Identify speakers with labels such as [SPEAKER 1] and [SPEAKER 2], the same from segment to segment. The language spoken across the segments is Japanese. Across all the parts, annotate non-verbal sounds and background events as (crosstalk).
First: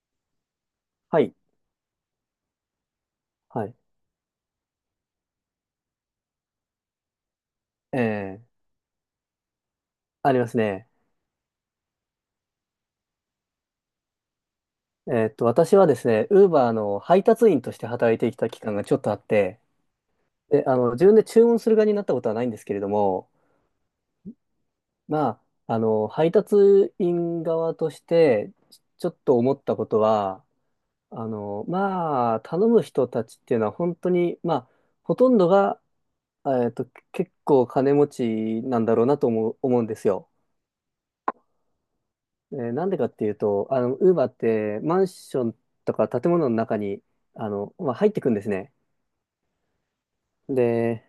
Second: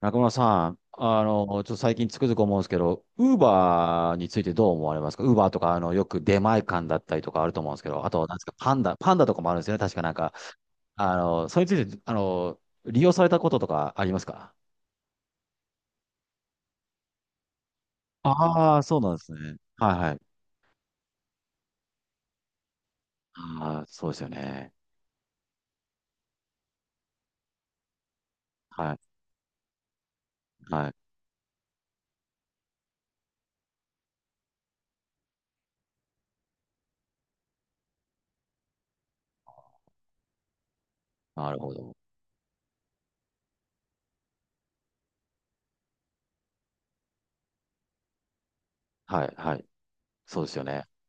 [SPEAKER 1] 中村さん、
[SPEAKER 2] はい。
[SPEAKER 1] ちょっと最近つくづく思うんですけど、ウー
[SPEAKER 2] はい。
[SPEAKER 1] バーについてどう思われますか？ウーバーとか、よく出前館だったりとかあると思うんですけ
[SPEAKER 2] え
[SPEAKER 1] ど、あと、なんで
[SPEAKER 2] え、
[SPEAKER 1] すか、パンダとかもあるんですよね。確かなんか、
[SPEAKER 2] ありますね。
[SPEAKER 1] それについて、利用されたこととかありますか？
[SPEAKER 2] 私はですね、ウーバーの配達員として働いてきた期
[SPEAKER 1] あ
[SPEAKER 2] 間
[SPEAKER 1] あー、
[SPEAKER 2] がちょ
[SPEAKER 1] そう
[SPEAKER 2] っと
[SPEAKER 1] な
[SPEAKER 2] あ
[SPEAKER 1] んで
[SPEAKER 2] っ
[SPEAKER 1] すね。
[SPEAKER 2] て、
[SPEAKER 1] はいはい。
[SPEAKER 2] で、自分で注文する側になったことはないんですけれども、
[SPEAKER 1] ああ、そうですよね。
[SPEAKER 2] まあ、配達員側として、
[SPEAKER 1] はい、
[SPEAKER 2] ちょっと思ったことは、
[SPEAKER 1] はい。
[SPEAKER 2] まあ、頼む人たちっていうのは本当に、まあ、ほとんどが、えっと、結構金持ちなんだろうなと思うんですよ。
[SPEAKER 1] なるほど。
[SPEAKER 2] なんでかっていうと、ウーバーってマンションとか建物の中に、まあ、入ってくんですね。
[SPEAKER 1] はい、はい。そうですよね。
[SPEAKER 2] で、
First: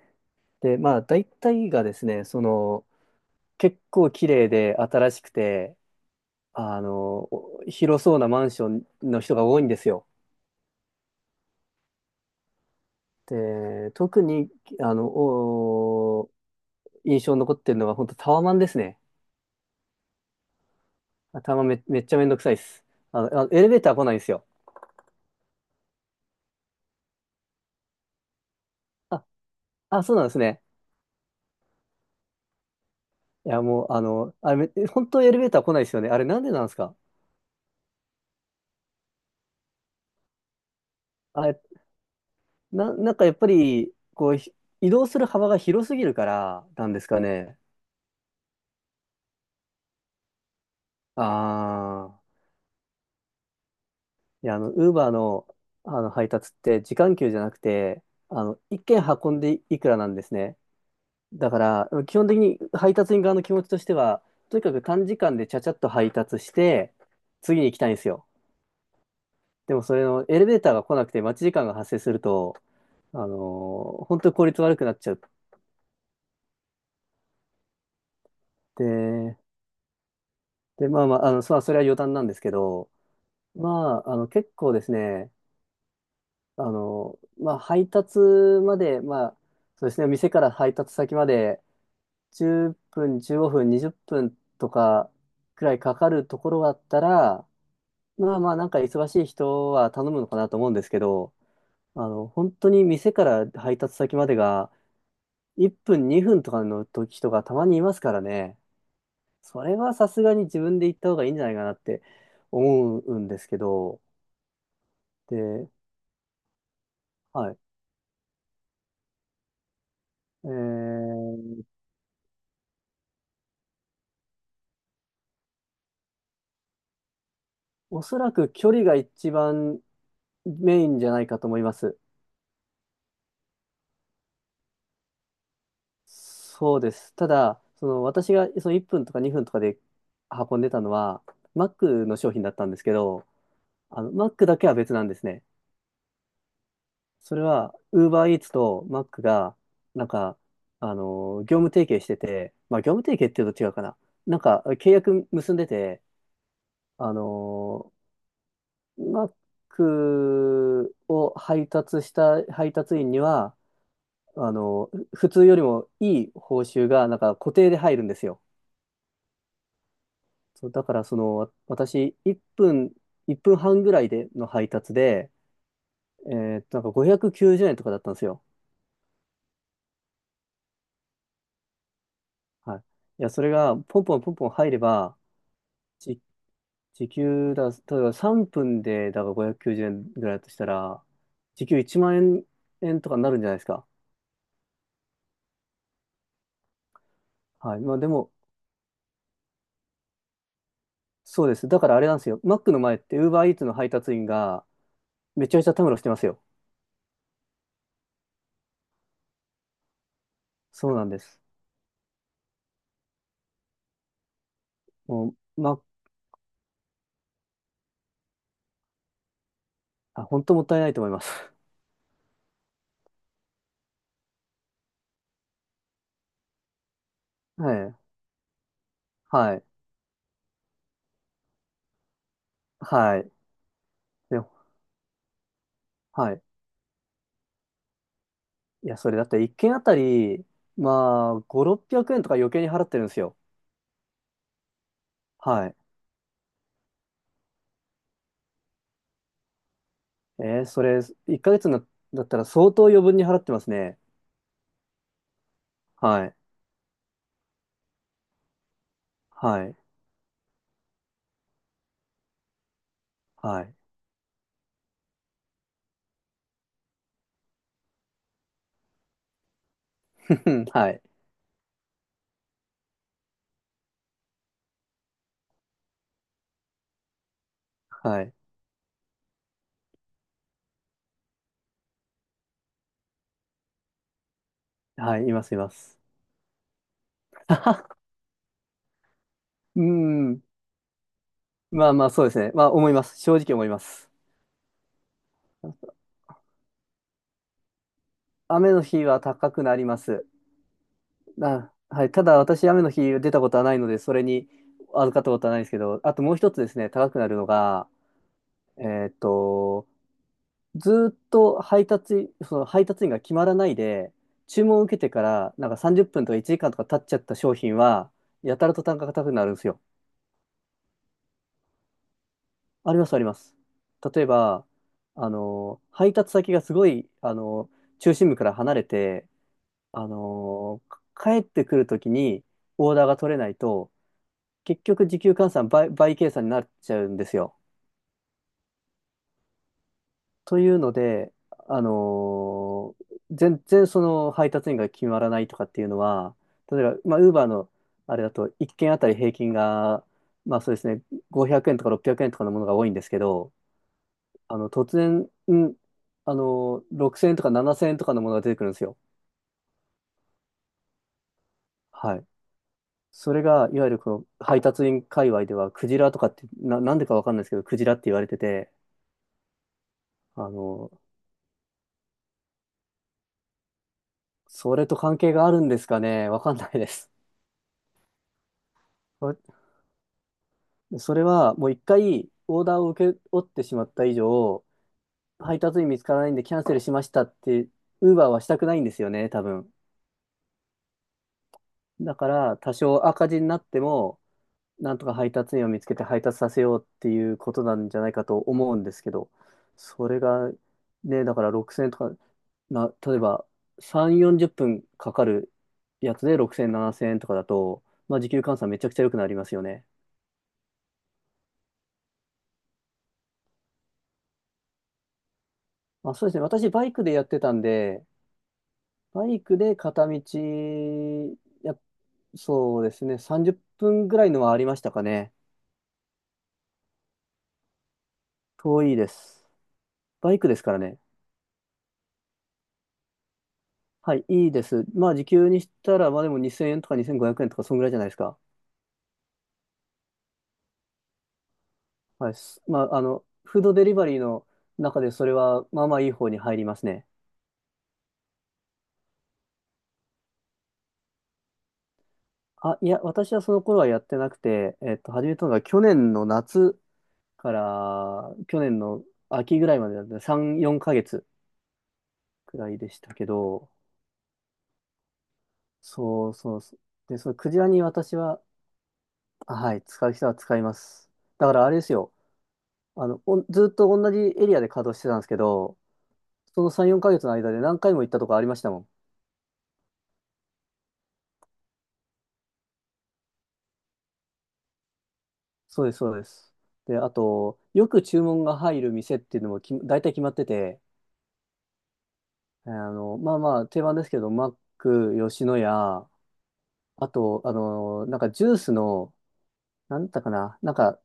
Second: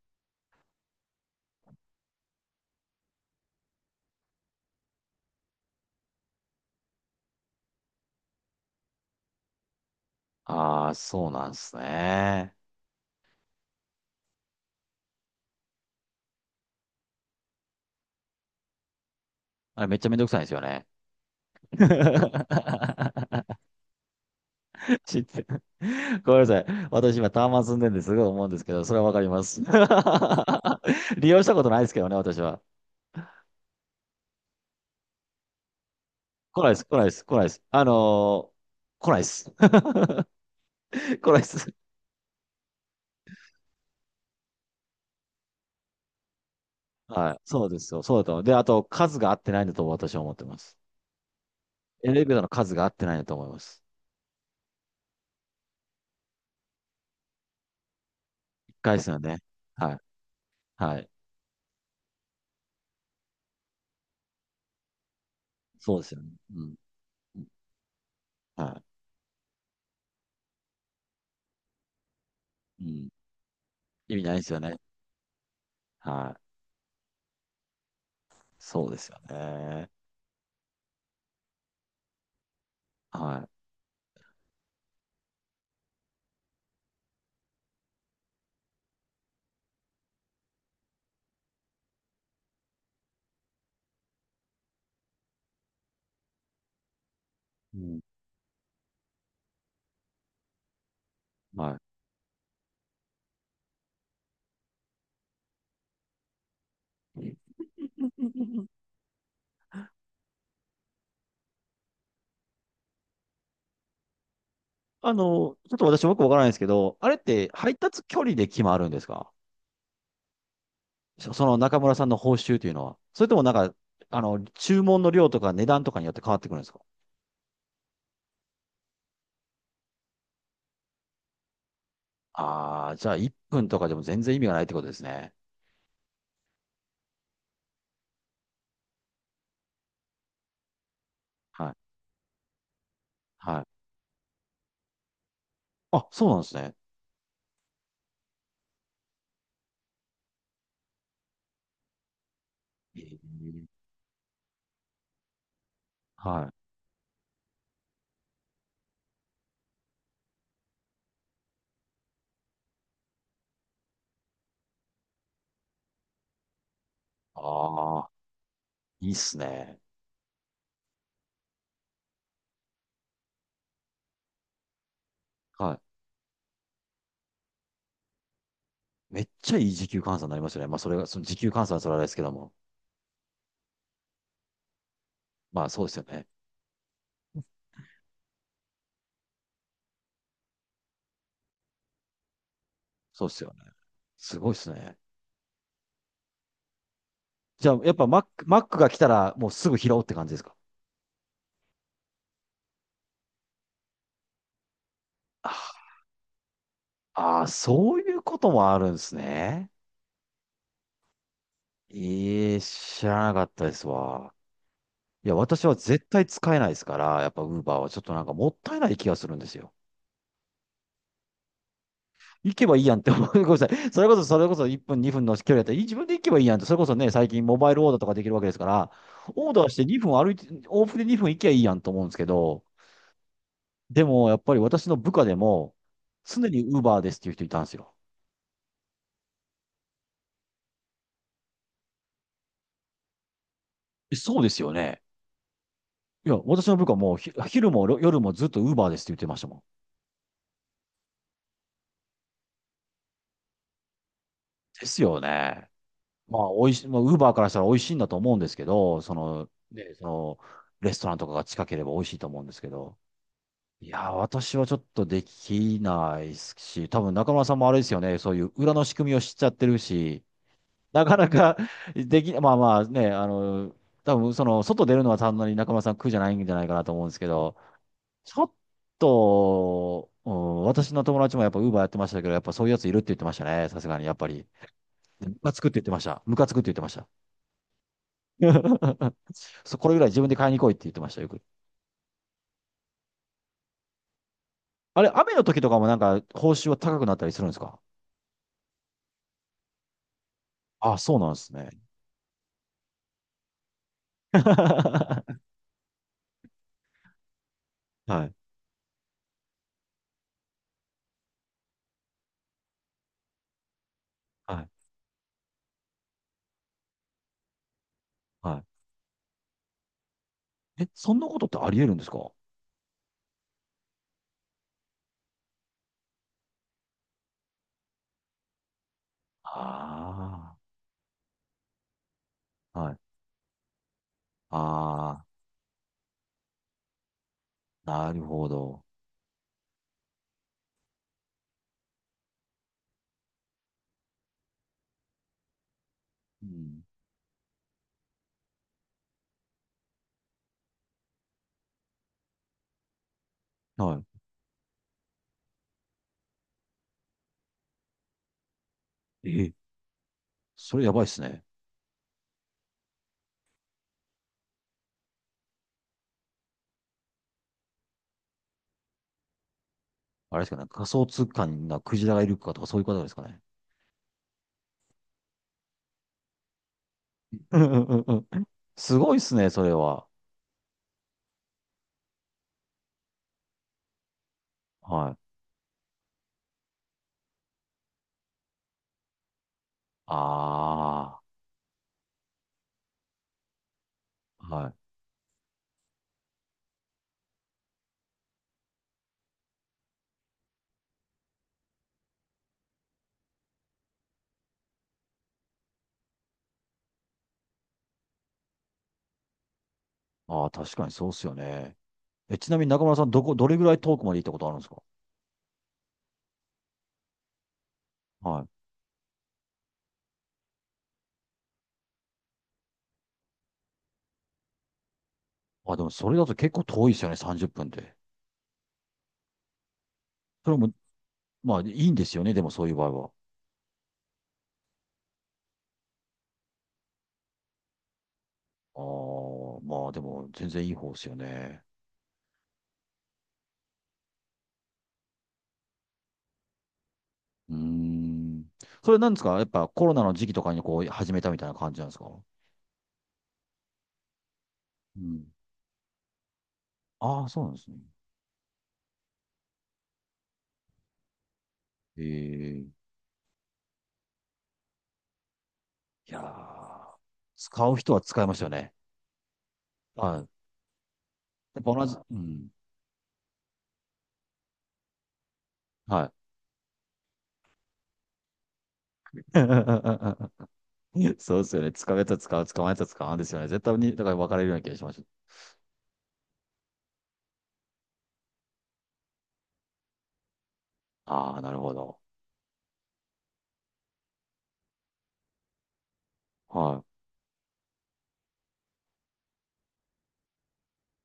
[SPEAKER 2] で、まあ、大体がですね、その、結構綺麗で新しくて、あの、広そうなマンションの人が多いんですよ。
[SPEAKER 1] ああ、そうなんですね。
[SPEAKER 2] で、特に、あの、お印象に残ってるのが本当タワマンですね。
[SPEAKER 1] あれ、めっちゃめんどくさいんですよね。
[SPEAKER 2] タワマンめっちゃめんどくさいです。
[SPEAKER 1] (laughs)
[SPEAKER 2] エレベーター来ないんですよ。
[SPEAKER 1] 知って。(laughs) ごめんなさい。私今タワマン住んでるんですごい思うんですけど、それはわか
[SPEAKER 2] あ、
[SPEAKER 1] ります。
[SPEAKER 2] あ、そうなんですね。
[SPEAKER 1] (laughs) 利用したことないですけどね、私は。
[SPEAKER 2] いや、もう、あれ、本当エレベーター来ないですよね。あれ、なんでな
[SPEAKER 1] 来
[SPEAKER 2] ん
[SPEAKER 1] な
[SPEAKER 2] で
[SPEAKER 1] いで
[SPEAKER 2] す
[SPEAKER 1] す、来
[SPEAKER 2] か？
[SPEAKER 1] ないです、来ないです。来ないです。(laughs) 来ないで
[SPEAKER 2] あ、え
[SPEAKER 1] す。
[SPEAKER 2] なんかやっぱり、こう、移動する幅が広すぎるからなんですか
[SPEAKER 1] はい。
[SPEAKER 2] ね。
[SPEAKER 1] そうですよ。そうだと思う。で、あと、数が合ってないんだと私は思ってます。
[SPEAKER 2] あ
[SPEAKER 1] エ
[SPEAKER 2] あ、
[SPEAKER 1] レベーターの数が合ってないんだと思います。
[SPEAKER 2] いや、ウーバーの、配達って時間給じゃなくて、
[SPEAKER 1] 一
[SPEAKER 2] 一
[SPEAKER 1] 回
[SPEAKER 2] 件
[SPEAKER 1] ですよ
[SPEAKER 2] 運
[SPEAKER 1] ね。
[SPEAKER 2] んでいく
[SPEAKER 1] はい。
[SPEAKER 2] らなんですね。
[SPEAKER 1] はい。
[SPEAKER 2] だから、基本的に配達員側の気持ちとしては、とにかく短時間でちゃちゃっと
[SPEAKER 1] そうです
[SPEAKER 2] 配
[SPEAKER 1] よね。
[SPEAKER 2] 達し
[SPEAKER 1] うん。
[SPEAKER 2] て、
[SPEAKER 1] うん。
[SPEAKER 2] 次に行きたいんですよ。
[SPEAKER 1] は
[SPEAKER 2] でも、それのエレベーターが来なくて待ち時間が発生すると、
[SPEAKER 1] い。うん。
[SPEAKER 2] あの
[SPEAKER 1] 意
[SPEAKER 2] 本
[SPEAKER 1] 味
[SPEAKER 2] 当
[SPEAKER 1] な
[SPEAKER 2] に
[SPEAKER 1] いで
[SPEAKER 2] 効
[SPEAKER 1] すよ
[SPEAKER 2] 率悪
[SPEAKER 1] ね。
[SPEAKER 2] くなっちゃっ
[SPEAKER 1] はい。そうですよ
[SPEAKER 2] て、
[SPEAKER 1] ね。
[SPEAKER 2] で、まあまあ、それは余談なんですけど、
[SPEAKER 1] は
[SPEAKER 2] まあ、結構ですね、まあ、配達まで、まあ、そうですね、店から配達先まで10分、15分、20分とかくらいかかるところだったら、
[SPEAKER 1] い。うん。
[SPEAKER 2] まあまあ、なんか忙しい人は頼むのかなと思うんですけど、
[SPEAKER 1] は
[SPEAKER 2] 本当に店から配達先までが1分、2分とかの時とか
[SPEAKER 1] い。
[SPEAKER 2] たまにいますからね、それはさすがに自分で行った方がいいんじゃないかなって思うんですけど、で、
[SPEAKER 1] ちょっと私もよくわからないんですけど、あれって
[SPEAKER 2] はい。
[SPEAKER 1] 配達距離で決まるんですか？
[SPEAKER 2] え
[SPEAKER 1] の
[SPEAKER 2] ー
[SPEAKER 1] 中村さんの報酬というのは。それともなんか、注文の量とか値段とかによって変わってくるんですか？
[SPEAKER 2] おそらく距離が一番メインじゃないかと思います。
[SPEAKER 1] ああー、じゃあ1分とかでも全然意味がないってことですね。
[SPEAKER 2] そうです。ただ、その私がその1分とか2分とかで運んでたのは、
[SPEAKER 1] はい。
[SPEAKER 2] Mac の商品だったんですけど、
[SPEAKER 1] はい。
[SPEAKER 2] Mac だけは別なんですね。
[SPEAKER 1] あ、そうなんですね。
[SPEAKER 2] それは、UberEats と Mac が、なんか、業務提携してて、まあ、業
[SPEAKER 1] え
[SPEAKER 2] 務提携っていうと
[SPEAKER 1] え、
[SPEAKER 2] 違うかな。なんか、契約結んでて、
[SPEAKER 1] はい。
[SPEAKER 2] あの、Mac を配達した配達員には、普通よりもいい報酬が、なんか固定で入
[SPEAKER 1] あ
[SPEAKER 2] るん
[SPEAKER 1] あ、
[SPEAKER 2] ですよ。
[SPEAKER 1] いいっすね。
[SPEAKER 2] そう、だからその、私、1分、1分半ぐらいでの配達で、
[SPEAKER 1] はい。
[SPEAKER 2] えなんか590円とかだったんですよ。
[SPEAKER 1] めっちゃいい時給換算になりますよね。まあ、それが、その時給換算はそれはあれですけども。
[SPEAKER 2] はい。いや、それが、ポンポンポンポン入れば、
[SPEAKER 1] まあ、そうですよ
[SPEAKER 2] じ、
[SPEAKER 1] ね。
[SPEAKER 2] 時給だ、例えば3分で、だから590円ぐらいだとしたら、時給1万円とかに
[SPEAKER 1] そう
[SPEAKER 2] な
[SPEAKER 1] で
[SPEAKER 2] るん
[SPEAKER 1] す
[SPEAKER 2] じゃ
[SPEAKER 1] よ
[SPEAKER 2] ないです
[SPEAKER 1] ね。
[SPEAKER 2] か。
[SPEAKER 1] すごいっすね。じゃ
[SPEAKER 2] は
[SPEAKER 1] あ、
[SPEAKER 2] い。
[SPEAKER 1] や
[SPEAKER 2] ま
[SPEAKER 1] っ
[SPEAKER 2] あ
[SPEAKER 1] ぱ
[SPEAKER 2] で
[SPEAKER 1] マッ
[SPEAKER 2] も、
[SPEAKER 1] ク、マックが来たらもうすぐ拾うって感じですか？
[SPEAKER 2] そうです。だからあれなんですよ。マックの前って、ウーバーイーツの配達員が、めちゃめちゃ
[SPEAKER 1] あ
[SPEAKER 2] たむろしてますよ。
[SPEAKER 1] あー、そういうこともあるんですね。
[SPEAKER 2] そうなんです。
[SPEAKER 1] ええ、知らなかったですわ。い
[SPEAKER 2] も
[SPEAKER 1] や、
[SPEAKER 2] う、
[SPEAKER 1] 私は
[SPEAKER 2] ま、
[SPEAKER 1] 絶対使えないですから、やっぱウーバーはちょっとなんかもったいない気がするんですよ。
[SPEAKER 2] あ、本当もったいないと思います。
[SPEAKER 1] 行けばいいやんって思う。(laughs) ごめんなさい。それこそ、それこそ1分、2分の距離だったら、自分で行けばいいやんって、それこそね、最近モ
[SPEAKER 2] (laughs)
[SPEAKER 1] バ
[SPEAKER 2] は
[SPEAKER 1] イルオーダー
[SPEAKER 2] い。
[SPEAKER 1] とかできるわけですから、オー
[SPEAKER 2] はい。
[SPEAKER 1] ダーして2分歩いて、往復で2分行けばいいやんと思うんですけど、
[SPEAKER 2] はい。
[SPEAKER 1] でもやっ
[SPEAKER 2] で、
[SPEAKER 1] ぱり私の部下でも、
[SPEAKER 2] はい。
[SPEAKER 1] 常にウーバーですっていう人いたんですよ。
[SPEAKER 2] いや、それだって一軒あたり、まあ、5、600円とか余計に払ってるんですよ。
[SPEAKER 1] え、そうですよね。
[SPEAKER 2] はい。
[SPEAKER 1] いや、私の部下もひ、昼も夜もずっとウーバーですって言ってましたもん。
[SPEAKER 2] それ、1ヶ月だったら相当余分に払ってますね。
[SPEAKER 1] ですよね。
[SPEAKER 2] はい。
[SPEAKER 1] まあ、美味しい、まあ、ウーバーからしたら美味しいんだと思うんですけど、その、
[SPEAKER 2] はい。
[SPEAKER 1] ね、その、レストランとかが近ければ美味しいと思うんですけど、
[SPEAKER 2] はい。
[SPEAKER 1] いやー、私はちょっとできないですし、多分中村さんもあれですよね、そういう裏の仕組みを知っちゃってるし、
[SPEAKER 2] (laughs) はい。
[SPEAKER 1] なかなか (laughs) まあまあね、多分その、外出るのはそんなに中村さん苦じゃないんじゃないかなと思うんですけど、
[SPEAKER 2] はい。
[SPEAKER 1] ちょっと、うん、私の友達もやっぱウーバーやってましたけど、やっぱそういうやついるって言ってましたね、さすがにやっぱり。
[SPEAKER 2] はい。
[SPEAKER 1] ム
[SPEAKER 2] いま
[SPEAKER 1] カ
[SPEAKER 2] す、い
[SPEAKER 1] つく
[SPEAKER 2] ま
[SPEAKER 1] って言ってま
[SPEAKER 2] す。
[SPEAKER 1] した。ムカつくって言ってました。
[SPEAKER 2] (laughs)
[SPEAKER 1] (laughs) そう
[SPEAKER 2] う
[SPEAKER 1] これぐらい自分で
[SPEAKER 2] ん。
[SPEAKER 1] 買いに来いって言ってました、よく。
[SPEAKER 2] まあまあ、そうですね。まあ、思います。正直思います。
[SPEAKER 1] あれ、雨の時とかもなんか報酬は高くなったりするんですか？
[SPEAKER 2] 雨の日は高くなります。
[SPEAKER 1] あ、そうなんですね。
[SPEAKER 2] あ、はい。ただ、私、雨の日出たことはないので、それに預かったこと
[SPEAKER 1] (laughs)
[SPEAKER 2] はないんですけど、あともう一つですね、高くなるのが、
[SPEAKER 1] はい、
[SPEAKER 2] えーっと、ずーっと配達、その配達員が決まらないで、
[SPEAKER 1] は
[SPEAKER 2] 注
[SPEAKER 1] い、
[SPEAKER 2] 文を受けてから、なんか30分とか1時間とか経っちゃった商品は、や
[SPEAKER 1] は
[SPEAKER 2] たらと単価が高くなるんですよ。
[SPEAKER 1] い。え、そんなことってあり得るんですか？
[SPEAKER 2] あります、あります。例えば、配達先がすごい、中心部から離れて、あ
[SPEAKER 1] あ
[SPEAKER 2] の、帰ってくるときに
[SPEAKER 1] あー、は
[SPEAKER 2] オー
[SPEAKER 1] い。
[SPEAKER 2] ダーが取れないと、結局時
[SPEAKER 1] あ
[SPEAKER 2] 給換算倍計算になっちゃうんですよ。
[SPEAKER 1] あ、なるほど。
[SPEAKER 2] というので、あのー全然その配達員が決まらないとかっていうのは、
[SPEAKER 1] う
[SPEAKER 2] 例
[SPEAKER 1] ん、
[SPEAKER 2] えば、まあ、ウーバーのあれだと1件あたり平均が、まあそうですね、500円とか600円とかのものが多いんですけど、
[SPEAKER 1] は
[SPEAKER 2] 突然、6000円とか7000円とかのものが出てくるんですよ。
[SPEAKER 1] い。え、それやばいっすね。
[SPEAKER 2] はい。それが、いわゆるこの配達員界隈では、クジラとかって、なんでかわかんないですけど、クジラって言われてて、
[SPEAKER 1] あれです
[SPEAKER 2] あ
[SPEAKER 1] かね、仮
[SPEAKER 2] の
[SPEAKER 1] 想通貨になクジラがいるかとかそういうことですかね。
[SPEAKER 2] それと関係があるんですかね。わかんないです。
[SPEAKER 1] (laughs) うんうんうんうん。すごいっすね、
[SPEAKER 2] わ
[SPEAKER 1] それは。
[SPEAKER 2] それはもう一回オーダーを受け負ってしまった以上、
[SPEAKER 1] はい。
[SPEAKER 2] 配達員見つからないんでキャンセルしましたって、ウーバーはしたくないんですよね、多分。
[SPEAKER 1] あ
[SPEAKER 2] だから多少赤字になっても、
[SPEAKER 1] あ、はい。
[SPEAKER 2] なんとか配達員を見つけて配達させようっていうことなんじゃないかと思うんですけど、それがね、だから6000円とか、例えば3、40分かかるやつで6000、7000円とかだと、まあ時給換算めちゃくちゃ良くなりますよね。
[SPEAKER 1] ああ、確かにそうっすよね。え、ちなみに中村さん、どこ、どれぐらい遠くまで行ったことあるんですか？
[SPEAKER 2] まあ、そうですね。私、バイクでやってたんで、
[SPEAKER 1] はい。
[SPEAKER 2] バイクで片道、や、そうですね。30分ぐらいのはありましたかね。
[SPEAKER 1] あ、でもそれだと結構遠いですよね、30分で。
[SPEAKER 2] 遠いです。バイク
[SPEAKER 1] そ
[SPEAKER 2] で
[SPEAKER 1] れ
[SPEAKER 2] すか
[SPEAKER 1] も、
[SPEAKER 2] らね。
[SPEAKER 1] まあいいんですよね、でもそういう場合は。
[SPEAKER 2] はい、いいです。まあ、時給にしたら、まあでも2000円とか2500円とか、そんぐらいじゃないですか。
[SPEAKER 1] ああ、まあでも全然いい方ですよね。
[SPEAKER 2] はい。まあ、フードデリバリーの中で、それは、まあまあいい方に入りますね。
[SPEAKER 1] うーん。それなんですかやっぱコロナの時期とかにこう始めたみたいな感じなんですか？
[SPEAKER 2] あ、いや、私はその頃はやってなくて、
[SPEAKER 1] うん。
[SPEAKER 2] 始めたのが去年の夏
[SPEAKER 1] ああ、そうな
[SPEAKER 2] か
[SPEAKER 1] んですね。
[SPEAKER 2] ら、去年の秋ぐらいまでだった3、4ヶ月く
[SPEAKER 1] ええ、
[SPEAKER 2] らいでしたけど、
[SPEAKER 1] いや
[SPEAKER 2] そうそうそう。
[SPEAKER 1] ー、
[SPEAKER 2] で、そのクジラ
[SPEAKER 1] 使う
[SPEAKER 2] に
[SPEAKER 1] 人は
[SPEAKER 2] 私
[SPEAKER 1] 使います
[SPEAKER 2] は、
[SPEAKER 1] よね。
[SPEAKER 2] はい、使う
[SPEAKER 1] は
[SPEAKER 2] 人
[SPEAKER 1] い。
[SPEAKER 2] は使います。だか
[SPEAKER 1] やっ
[SPEAKER 2] らあ
[SPEAKER 1] ぱ
[SPEAKER 2] れで
[SPEAKER 1] 同
[SPEAKER 2] す
[SPEAKER 1] じ、
[SPEAKER 2] よ。
[SPEAKER 1] うん。
[SPEAKER 2] ずっと同じエリアで稼働してたんですけど、
[SPEAKER 1] はい。
[SPEAKER 2] その3、4ヶ月の間で何回も行ったとこありましたもん。
[SPEAKER 1] (laughs) (laughs) そうですよね。使うやつは使う、使わないやつは使わんですよね。絶対に、だから分かれるような気がしました。
[SPEAKER 2] そうです、そうです。で、あと、よく注文が入る店っていうのも大体決まってて、
[SPEAKER 1] ああ、なるほど。
[SPEAKER 2] まあまあ、定番ですけど、マック、吉野家、
[SPEAKER 1] は
[SPEAKER 2] あと、なんかジュースの、なんだったかな、なんか、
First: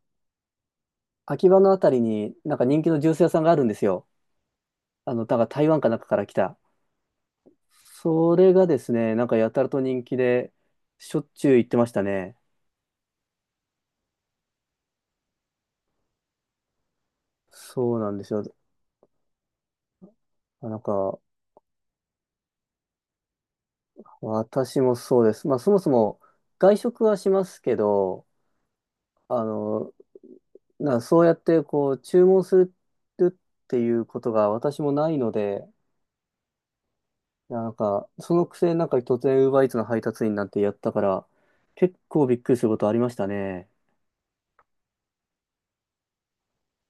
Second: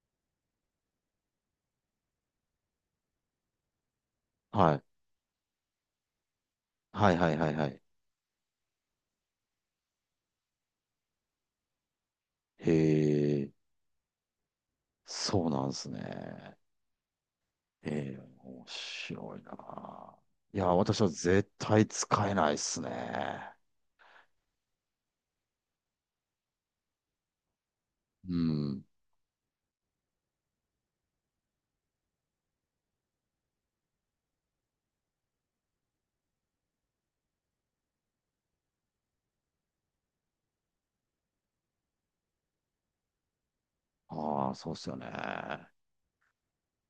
[SPEAKER 2] 秋葉のあたりになんか人気のジュース屋さんがあるんですよ。
[SPEAKER 1] い。はい。
[SPEAKER 2] だから台湾かなんかから来た。
[SPEAKER 1] はいはいはいはい。
[SPEAKER 2] それがですね、なんかやたらと人気で、しょっちゅう行ってましたね。
[SPEAKER 1] へえ、そうなんですね。
[SPEAKER 2] そうな
[SPEAKER 1] え
[SPEAKER 2] ん
[SPEAKER 1] え、
[SPEAKER 2] ですよ。
[SPEAKER 1] 面白いな。いや、
[SPEAKER 2] なん
[SPEAKER 1] 私は
[SPEAKER 2] か、
[SPEAKER 1] 絶対使えないっすね。
[SPEAKER 2] 私もそうです。まあ、そもそも外食はしますけど、
[SPEAKER 1] うん。
[SPEAKER 2] あの、そうやってこう、注文するっていうことが私もないので、なんか、そのくせなんか突然 Uber Eats の配達員なんてやったから、結構びっくりすることありましたね。
[SPEAKER 1] ああ、そうっすよね。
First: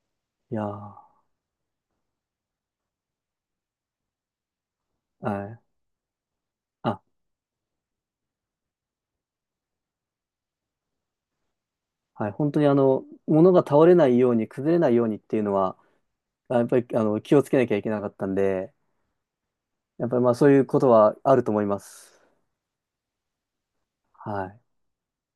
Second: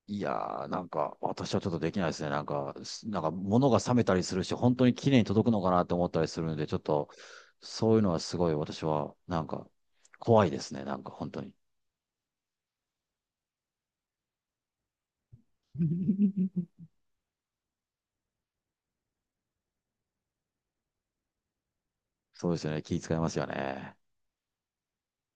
[SPEAKER 1] いや
[SPEAKER 2] いや
[SPEAKER 1] ー、なん
[SPEAKER 2] ー、
[SPEAKER 1] か、私はちょっとできないですね。なんか、なんか、物が冷めたりするし、本当に綺麗に
[SPEAKER 2] は
[SPEAKER 1] 届く
[SPEAKER 2] い。
[SPEAKER 1] のかなって思ったりするので、ちょっと、
[SPEAKER 2] あ
[SPEAKER 1] そういうのはすごい私は、なんか、怖いですね。なんか、本当に。
[SPEAKER 2] はい、本当に物が倒れないように、崩れないようにっていうのは、やっぱり
[SPEAKER 1] (laughs)
[SPEAKER 2] 気をつけなきゃいけなかったんで、やっぱりまあそういうことはあると思います。
[SPEAKER 1] そうですよね。気遣いますよね。
[SPEAKER 2] はい。